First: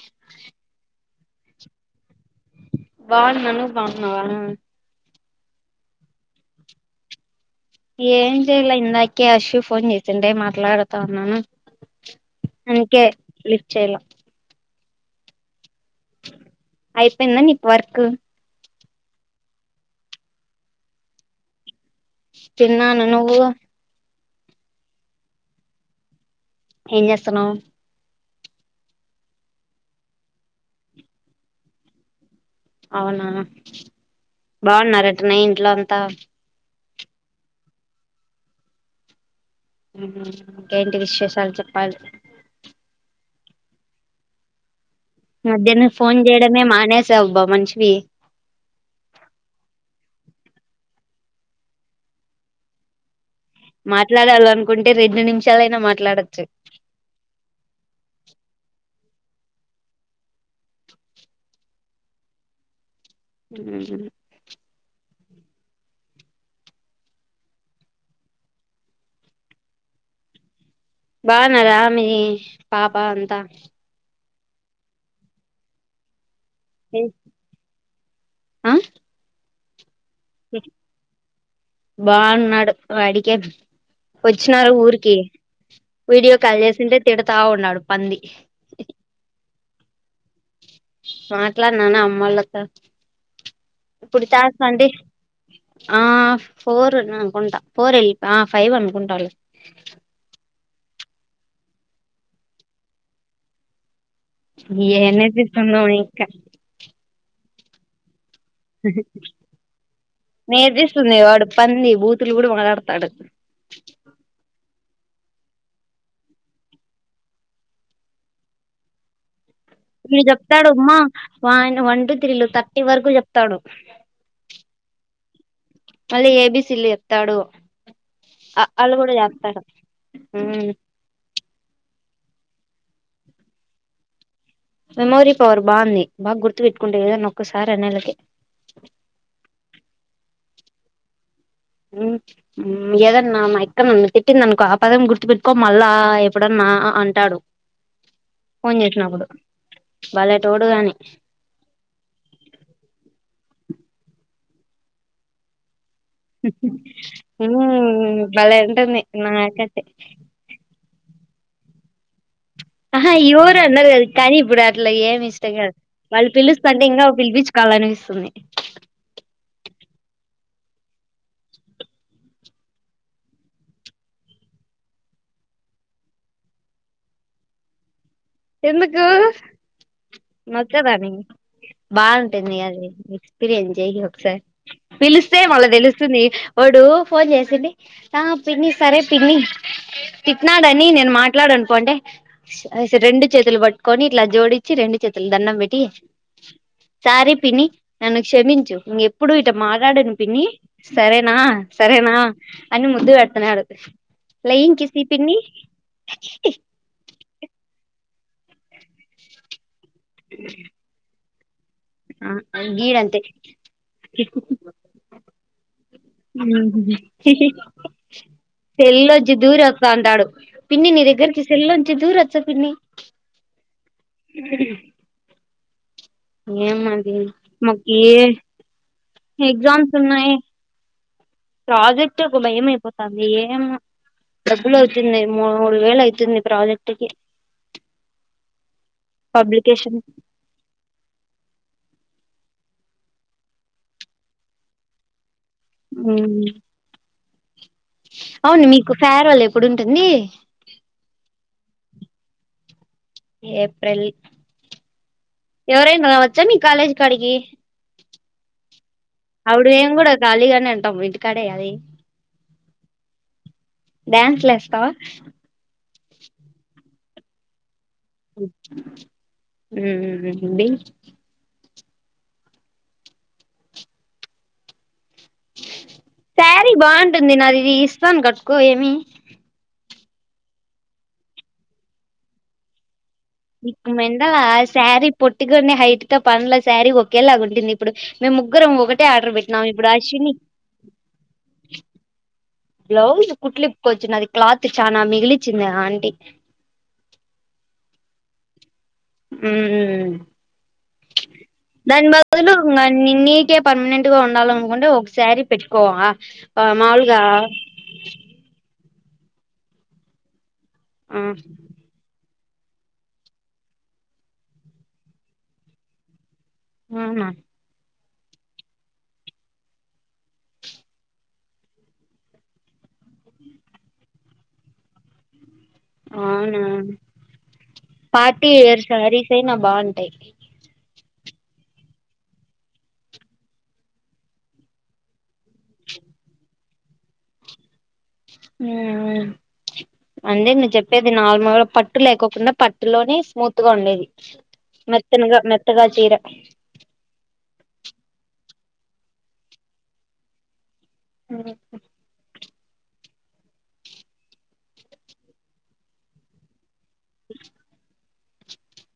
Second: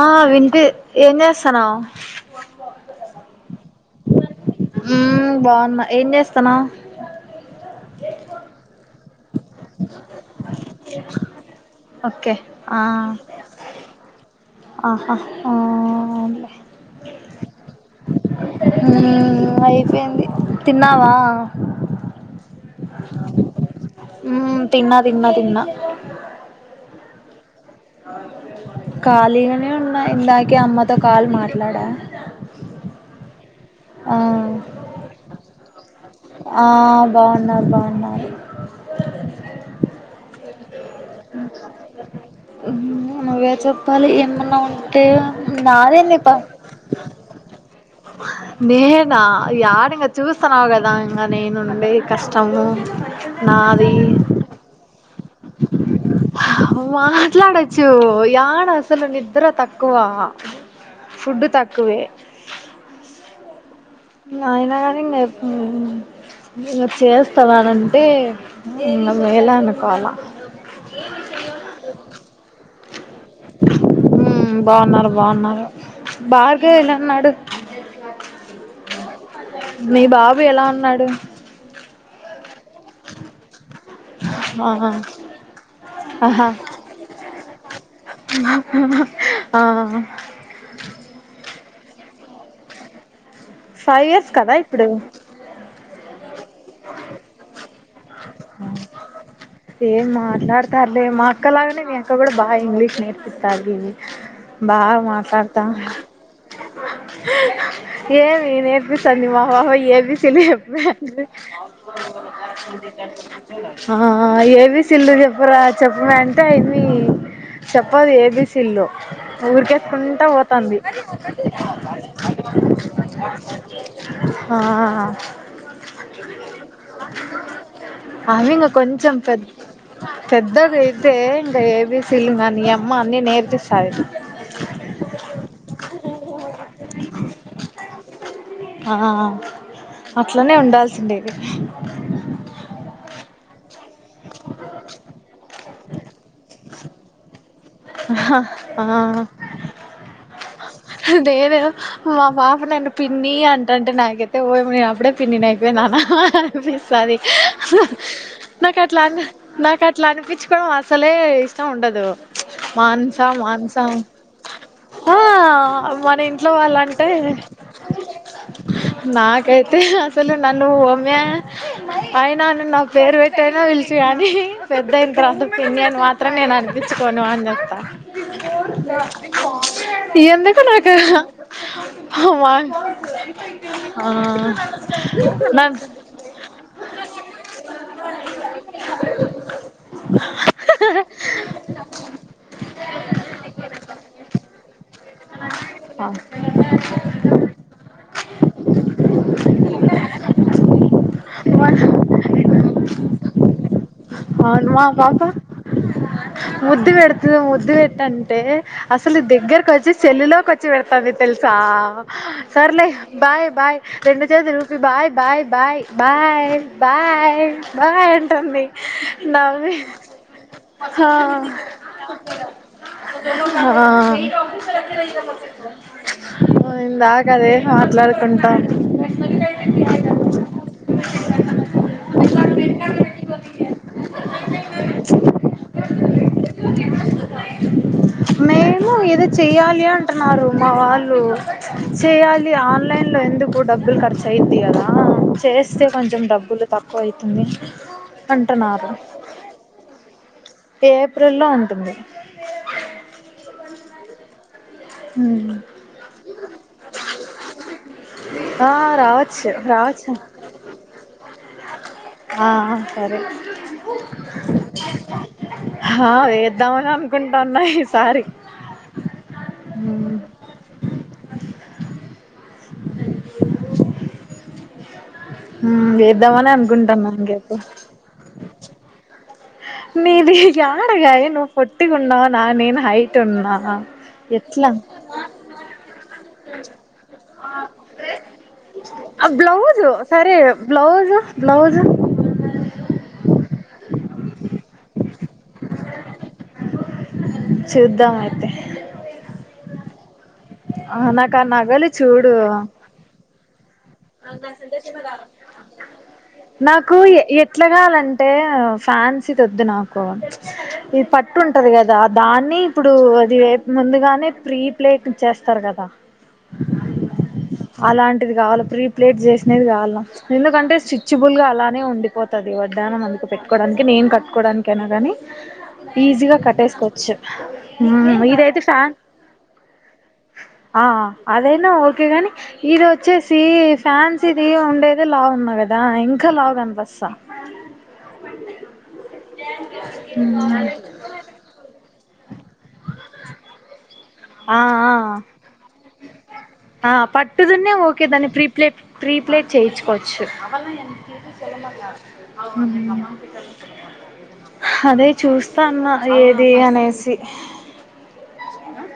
ఆ వినిపి ఏం చేస్తనవ్ బాగున్నా నువ్వు బాగున్నావా బాగున్నా ఏం జేస్తునావ్ ఏం చేయలే ఇంద క్యాషు ఫోన్ చేసిండే మాట్లాడుతా ఉన్నాను ఓకే ఆ అందుకే లిఫ్ట్ చేయలా ఆ హా అ అయిపోయిందా నీకు వర్క్ ఉ అయిపోయింది తిన్నావా తిన్నాను నువ్వు ఉమ్ తిన్నా తిన్నా తిన్నా ఏం చేస్తానవ్ ఖాళీగానే ఉన్న ఇందాకే అమ్మతో కాల్ మాట్లాడా అవునా ఆ బాగున్నరటనే ఇంట్లో అంతా ఆ బాగున్నారు బాగున్నార హ్మ్ ఇంకేంటి విశేషాలు చెప్పాలి నువ్వే చెప్పాలి ఏమన్నా ఉం టే మధ్యాహ్నం నాదే ఫోన్ ఇంగతప్ చేయడమే మానేసావు అబ్బా మనిషివి చూస్తన్నావు కదా ఇంకా నేనుండే కష్టము నాది మాట్లాడాల అనుకుంటే రెండు నిమి మాట్లాడొచ్చు ఓ యాడ అసలు నిద్ర తక్కువా ఫుడ్ తక్కువే. మ్మ్ ఇంగ అయినా కానీంగ మ్మ్ ఇంగ చేస్తారనంటే ఇంగ మేలానుకోవాల. బాగున్నార మీ పాప అంతా మ్మ్ బాగున్నారు బాగున్నారు బార్గవెలా ఉన్నాడు ఆ అదే మీ బాబు ఎలా ఉన్నాడు బాన్నడు వాడికేం వచ్చినారు ఆహా ఊరికి వీడియో ఆహా కాల్ చేసింటే తిడతా ఉన్నాడు పంది. ఆ ట్లానాన్న అమ్మోల్లతో ఫైవ్ ఇయర్స్ కదా ఇప్పుడు ఆ ఫోర్ నేఅనుకుంటా ఫోర్ వెళ్ళి ఆ ఫైవ్ అనుకుంటాలే. డతారులే మా అక్క లాగనే మీ అక్క కూడా బా ఇంగ్లీష్ నేర్పిత్తాది బా ఏం మాట్లాడుతా నేర్పిస్తుందో ఇంకా ఏవ్ నేనేర్పిస్స నేర్పిస్తుంది వాడు పంది బూతులు కూడా మాట్లాడతాడు మీ [unintelligible] తిల్లు చెప్పరా చెప్పమే అంటే ఆమ్మీ చెప్పదు ఏబిసీల్లు వీడు చెప్తాడు ఉమ్మా వాన్ వన్ టు త్రీ లు థర్టీ వరకు చెప్తాడు హా మళ్ళీ ఏబిసిల్లు చెప్తాడు, ఆమె ఇంగ అఆలు కొంచెం కూడా పెద్ద చెప్తాడు మ్మ్. ఏబీసిలుంగానీ అమ్మ అన్ని నేర్పిస్తాది మెమోరీ పవర్ బాగుంది బాగా గుర్తు పెట్టుకుంటే ఏదన్నా ఒక్కసారి అనేలకి ఆ అట్లనే ఉండాల్సిండే మ్మ మ్మ్ ఏదన్నా మా [unintelligible] పెట్టిందనుకో ఆ పదం గుర్తు పెట్టుకో మళ్ళా ఎప్పుడన్నా అంటాడు ఫోన్ చేసినప్పుడు భలేటోడు అని నేను మా పాప నన్ను పిన్నీ అ నాయికతే [unintelligible] పిన్ని అయిపోయిన అనిపిస్తుంది మ్మ్ భలే నాకు ఉంటుంది అట్లా అని నాకైతే నాకు అట్లా అనిపించుకోవడం అసలే ఇష్టం ఉండదు ఆహ మాంసా ఎవరు మాంసా అన్నారు కదా కానీ ఇప్పుడు అట్లా ఆ ఏమి ఇష్టం కదు మన వాళ్ళు ఇంట్లో పిలుస్తంటే ఇంకా వాళ్ళంటే పిలిపించుకోవాలనిపిస్తుంది నాకైతే అసలు నన్ను ఒమ్మే అయినా నా పేరు పెట్టయినా పలిచి కాని పెద్దయిన తర్వాత పిన్ని అని మాత్రం నేను అనిపించుకోను అ [unintelligible] ఎందుకు ఎందుకు నాకు నచ్చదాని మా బాగుంటుంది అది ఎక్స్పీరియన్స్ చెయ్యి ఆ ఒకసారి పిలిస్తే మళ్ళా నన్ తెలుస్తుంది వాడు ఫోన్ చేసింది ఆ పిన్ని సరే పిన్ని తిట్నడని నేను మాట్లాడ అనుకోంటే రెడు చేతులు పట్టుకొని ఇట్లా జోడిచ్చి రెండు చేతులు దండం పెట్టి సారీ పిన్ని నన్ను క్షమించు ఇక ఎప్పుడు ఇట మాట్లాడను పిన్ని సరేనా సరేనా అని ముందు పెడుతున్నాడు అవును ప్లాన్ మా కిస్ ఈ పాప పిన్ని ముద్దు పెడుతు ముద్దు పెట్టండి అసలు దగ్గర్ [unintelligible] చెల్లోకి వచ్చి పెడతది తెలుసా సర్లే గీడంతే బాయ్ బాయ్ రెండు చేతులు ఊపి bye bye bye bye bye bye అంటుంది సెల్లోంచి దూరి వస్తా [unintelligible] హా దురోస్త పిని ఇ ఏం అది మాకు ఏ మాట్లాడుకుంటాం ఎగ్జామ్స్ ఉన్నాయి ప్రాజెక్ట్ ఒక భయం అయిపోతుంది ఏం డబ్బులు అవుతుంది మూడు మూడు వేలు అవుతుంది ప్రాజెక్ట్ కి మేము ఏది చెయ్యాలి పబ్లికేషన్ అంటున్నారు మా వాళ్ళు చేయాలి ఆన్లైన్లో ఎందుకు డబ్బులు ఖర్చు అయ్యింది కదా చేస్తే కొంచెం డబ్బులు తక్కువ అవు [unintelligible] అవును మీకు ఫేర్వెల్ ఎప్పుడు ఉంటుంది ఏప్రిల్ లో ఉంటుంది ఏప్రిల్ ఎవరైనా రావచ్చా మీ కాలేజ్ కాడికి ఆ రావచ్చు అప్పుడు ఏం కూడా రావచ్చు ఖాళీగానే అంటాం ఇంటికాడేయాలి ఆ సరే డ్యాన్స్ లేస్తావా హా వేద్దామని అనుకుంటన్నా హిస్ ఉ ఊ ఊ ఊ ఉండి. ఊ వేద్దామని శారీ అనుకుంటాన్నా బాగుంటుంది ఇంకేప్ నాది ఇస్తాను కట్టుకో ఏమి నీది యాడగాదె నువ్వు పోట్టిగున్నావ్ నా నేను హై నీకి మెంటల్ ఆ శారీ పొట్టికనే హైట్తో పనిలే శారీ ఒకేలాగుంటుంది ఇప్పుడు మేము ముగ్గురం ఒకటే ఆ ఆర్డర్ పెట్టినాము బ్లౌజ్ ఇప్పుడు అశ్విని సరే బ్లౌజ్ బ్లౌజ్ బ్లౌజ్ కుట్లిప్ కొచ్చ్ నాది క్లాత్ చానా మిగిలిచ్చింది అంటీ చూద్దాం అయితే ఊ ఆ నాకు ఆ నగలు దాని చూడు బదులు ఇంకా నిన్నీకే పర్మనెంట్ గా ఉండాల అనుకుంటే ఒక సారీ పెట్టుకోవ మాములుగా ఫ్యాన్సీతోద్దు నాకు ఇద్ ఆ పట్టు ఉంటది కదా అద్ దాన్ని ఇప్పుడు అది రేపు ముందుగానే ప్రీప్లేట్ చెస్ స్తర్గద అవునా అలాంటిది కావాలి ప్రీప్ప్లేట్ చేసినది కావల్ల ఎందుకంటే స్ట్రిచ్చ్చుబుల్గా అలానే ఉండిపోతాది వడ్డాణం అందుకు పెట్టుకోవడానికి నేను కట్టుకోవడానికైనా కానీ ఈజీగా అవునా కట్టేసుకోవచ్చు హ్మ్ పార్టీ ఇదైతే వేర్ ఫ్యాన్ శారీస్ అయినా బాగుంటాయి ఆ అదైనా ఓకే కానీ ఇది వచ్చేసి ఫ్యాన్సీది ఉండేదే లావు ఉన్నా కదా ఇంకా లావ్ కన్పస్తా ఊ ఊ అందే నువ్ చెప్పేది నార్మల్గా పట్ పట్టు లేకోకుండా పట్టులోనే స్మూత్ గా ఉండేది. ఆ ఆ మెత్తనగా మెత్తగా చీర ఆ పట్టుదున్న ఓకేదాన్ని ప్రీప్ ప్లేట్ ప్రీప్లేట్ చేయించుకోచ్చు. చేసి చేలమంగా ఊ హాదే చూస్తా అన్న ఏదీ అనేసి సీ అ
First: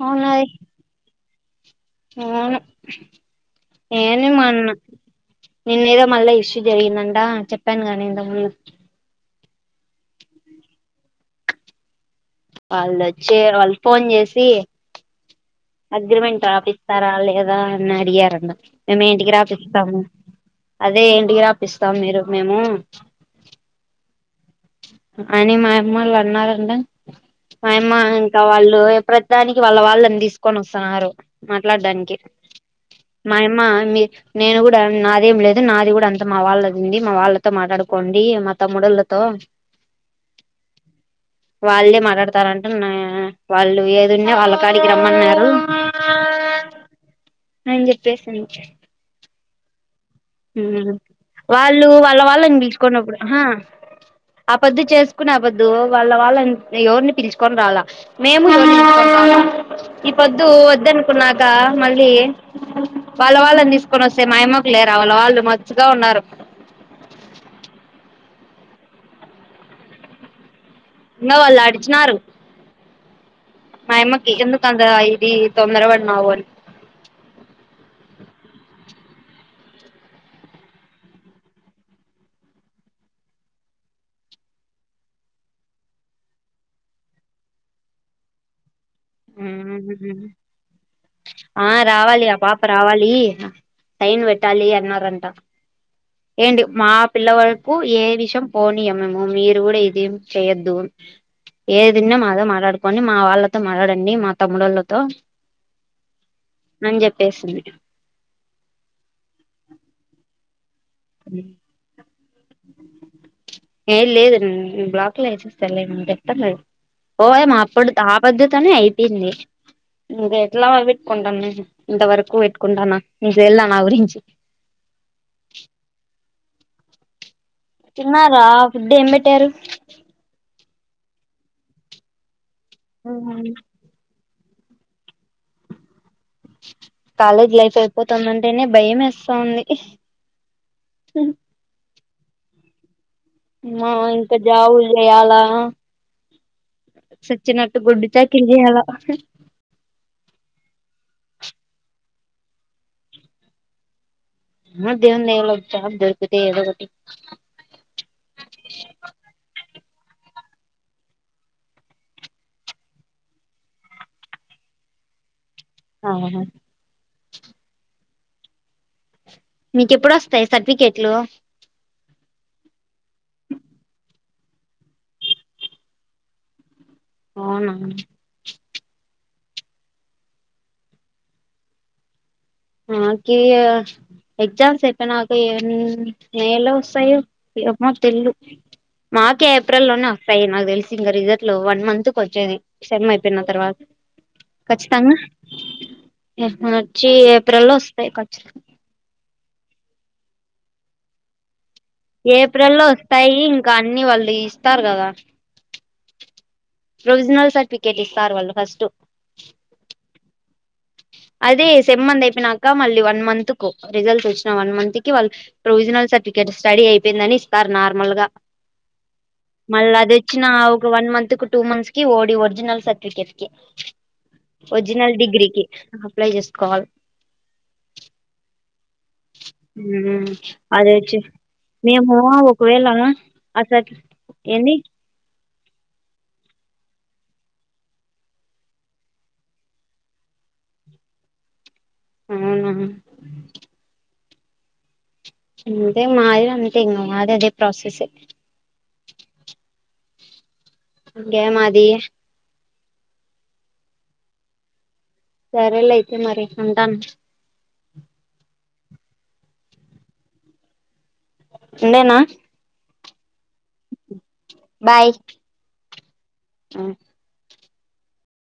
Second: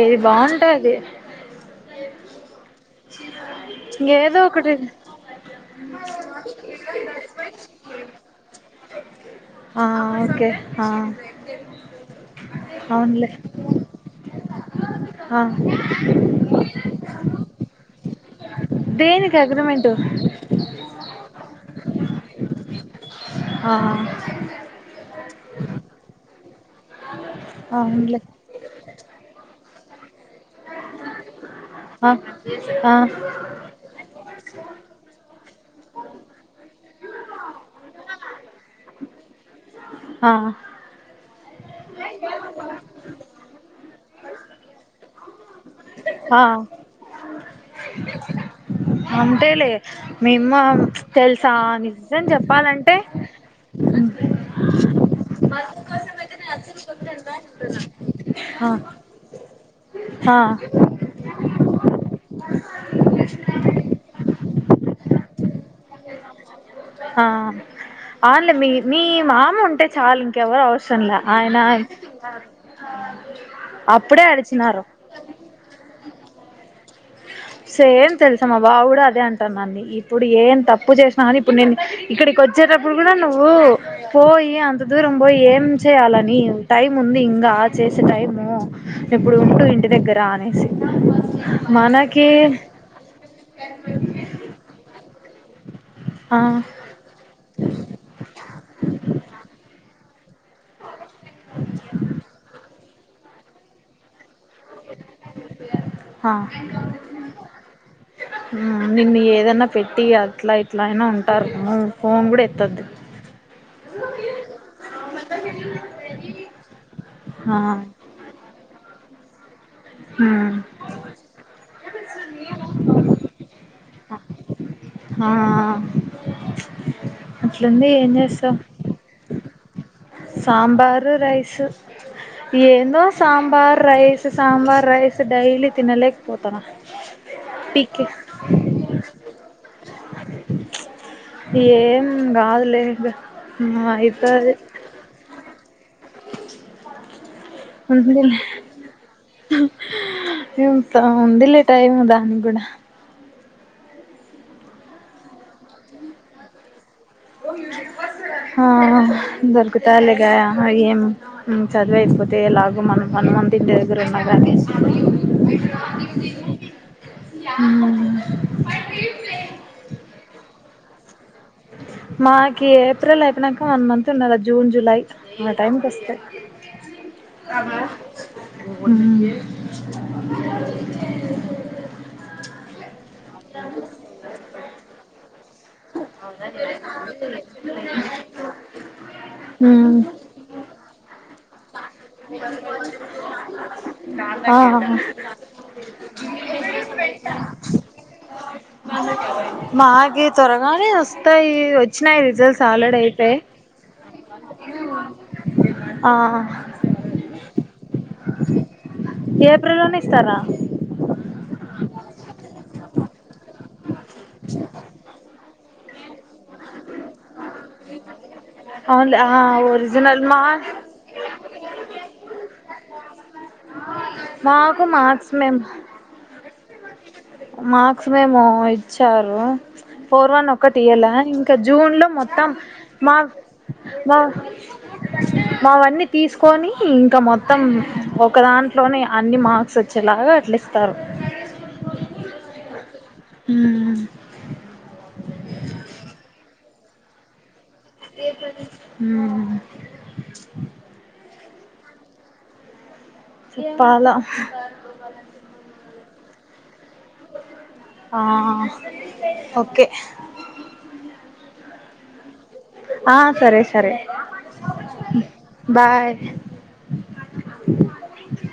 ఏది అవునది బాగుంటే అది. అవును నేను ఏదో మా ఒకటి అన్న నిన్నేదో మళ్ళా ఇష్యూ జరిగిందంట చెప్పాన్గా నేను ఇంతకు ముందు ఆ ఓకే ఆ అల్ అవునులే దెచ్చే వాల్ ఫోన్ చేసి ఆ అగ్రిమెంట్ రాపిస్తారా లేదా అని అడిగరంట మేము ఏంటికి దేనికి అగ్రిమెంటు రాపిస్తాము అదే ఏంటికి రాపిస్తాం మీరు మేము ఆ అని మా అమ్ములు అన్నారు ఏమని ఫైమామ్మా అవునులే ఇంకా వాళ్ళు ఎప్పుడొస్తాని వాళ్ళ వాళ్ళని తీస్ కొని వస్తున్నారు ఆ మాట్లాడడానికి మాయమ్మ మీ నేను కూడా నాదేం లేదు నాది కూడా అంత్ మా వాళ్ళది ఉంది మా వాళ్ళతో మాట్లాడుకోండి మాత్ తమ్ముడోల్లతో ఆ వాళ్ళే మాట్లాడతారంట నా వాళ్ళు ఏ నిన్న వాళ్ళకాడికి రమ్మన్నారు ఆ ఎం చెప్పేసింది అంతేలే మేమ్మ ఉ హుమ్మ్ తెలుసా వాళ్ళు వాళ్ళ నిజం వాళ్ళని చెప్పాలంటే పిలుచుకున్నప్పుడు ఆహా ఆపొద్దు చేసుకునే ఆ పొద్దు వాళ్ళ వాళ్ళని ఎవరిని పిలుచుకొని రాలా మేము ఆ పిలుచుకొని రాలా ఈ ఆ పొద్దు వద్దని కున్నాక మళ్ళీ వాళ్ళ వాళ్ళని తీసుకొని వస్తే మా అయమ్మ వాళ్ళ వాళ్ళు మచ్చుగా ఉన్నారు ఆ అవునులే మీ మీ మామ ఉంటే చాలు ఇంకెవరు అవసర్ సరంల్ల ఇంగా ఆయన ఆవు మాయ్యమ్మకి ఎందుకంత ఇది తొందర వడు మావోల్ సేమ్ తెలుసా మా బావ్ కూడా అదే అంటానండి ఇప్పుడు ఏం తప్పు చేసినా కాని ఇప్పుడు నేను ఇక్కడికి వచ్చేటప్పుడు కూడా నువ్వు పోయి అంత దూరం పోయి ఏం చేయాలని టైం ఉంది ఇంకా చేసే టైంము ఇప్పుడు ఉండు ఇంటి అని దగ్గర అనేసి మా మనకి లి ఆ పాప రావాలి సైన్ పెట్టాలి అన్న రంట ఏంటి ఆహా మా పిల్ల వరకు ఏ విషం పోనీయమమ్ము మేము మీరు కూడా ఇది చేయ్యద్దు ఏదిన్న మాదో మాట్లాడు కొన్ని మా వాళ్ళతో మాట్లాడండి. అండి మక్ హా అని చెప్పేసింది నిన్ను ఏదన్నా పెట్టి అట్లా ఇట్ ఎట్లైనా అయినా ఉంటారు అమ్మో ఫోన్ కూడా ఎతొద్దు ఏ లేదు బ్లాక్లు వేసేస్తలే ఎత్తలేదు ఓ యమ్మా ఆ అప్పుడు ఆ పోద్ధతోనే అయి. ఇన్నే ఇదే హ్మ్ ఎట్లా వదిలి వెట్టుకుంటాను నేను ఇంతవరకు పెట్టుకుంటానా నీకు తేళ్దా నా గురించి ఆ అట్లుంది ఏం తిన్నారా చేస్తావ్ ఫుడ్ ఏం పెట్టారు సాంబారు రైస్ ఏందో sambar rice sambar rice daily తినలే కాలేజ్ లైఫ్ అయిపోతుందంటేనే భయం వేస్తా ఉంది హుం ఏం కాదులే ఇంగ అమ్మో ఇంకా జాబులు చేయాలా సె ఉంది ఇంక ఉంది లే టైమ్ దానిగ్గూడా ఏమో దేవుని దయవల్ల ఒక జాబ్ దొరుకుతే ఏదో ఒకటి హా దొరుకు తాదిలేగా అహా యేం మ్మ్ చదువు అయిపోతే ఎలాగో మనం మనుమం ఇంటి దగ్గర ఉన్న కానీ, మన మీక ఎప్పుడు వస్తాయి సర్టిఫికెట్లు మాకి పత్ర అయిపోనాక వన్ మంత్ ఉండిది జూన్ జూలై మా టైంకిస్తే అవునా అ కి ఎగ్జామ్స్ అయిపోయి నాకు నలో వస్తాయి ఏమో తెల్లు మార్కే ఏప్రిల్ లోనే వస్తాయి నాకు తెలిసి గ ఇద హలో వన్ మంత్ కి వచ్చేది సెమ్ అయిపోయిన తర్వాత ఆఓ ఖచ్చితంగా ఇత్రలో వస్తాయి ఖచ మాకి త్వరగానే వస్తాయి వచ్చినాయి రిజల్ట్స్ ఏప్రిల్ లో ఆల్రెడీ అయిపోయి వస్తాయి ఇంకా అన్ని వాళ్ళు ఇస్తారు కదా ఆ ప్రొవిజినల్ సర్టిఫికేట్ ఇ సార్వాల్ ఫస్ట్ ఏప్రిల్ ల్లోనే ఇస్తార తెమ్మంది అయిపోయినాక మళ్ళీ వన్ మంత్కు రిజల్ట్స్ వచ్చిన వన్ మంత్ కి వాళ్ళు ప్రొవిజనల్ సర్టి గీడా స్టడీ అయిపోయిందని స్తార్ నార్మల్గా అవునులే ఆ మళ్ళీ అది ఒరిజినల్ మా వచ్చిన ఒక వన్ మంత్ కి టూ మంత్స్ కి ఓడి ఒరిజినల్స్ కి కెఫ్ కి మాకు మార్క్స్ మేమ్ reply just call marks memo ఇస్ వచ్చారు ఫోర్ ఉమ్ వన్ అదే ఒకటియలా వచ్చి ఇంకా జూన్లో మేము మొత్తం ఒకవేళ మాక్ అసలు మా ఏంది మావన్నీ తీసుకొని ఇంక మొత్తం ఒక దాంట్లోనే అన్ని మార్క్స్ వచ్చేలాగ అట్ల ఇస్తారు అవున ఉమ్ అంతే మాది అంతె ఇంగ మాది అదే ప్రాసెస్ ఉ గె మాది చెప్పాల సరేలె అయితే మరి ఉంటాను ఆ ఓకె ఇంతేనా ఆ సరె సరె బాయ్ [inaudible]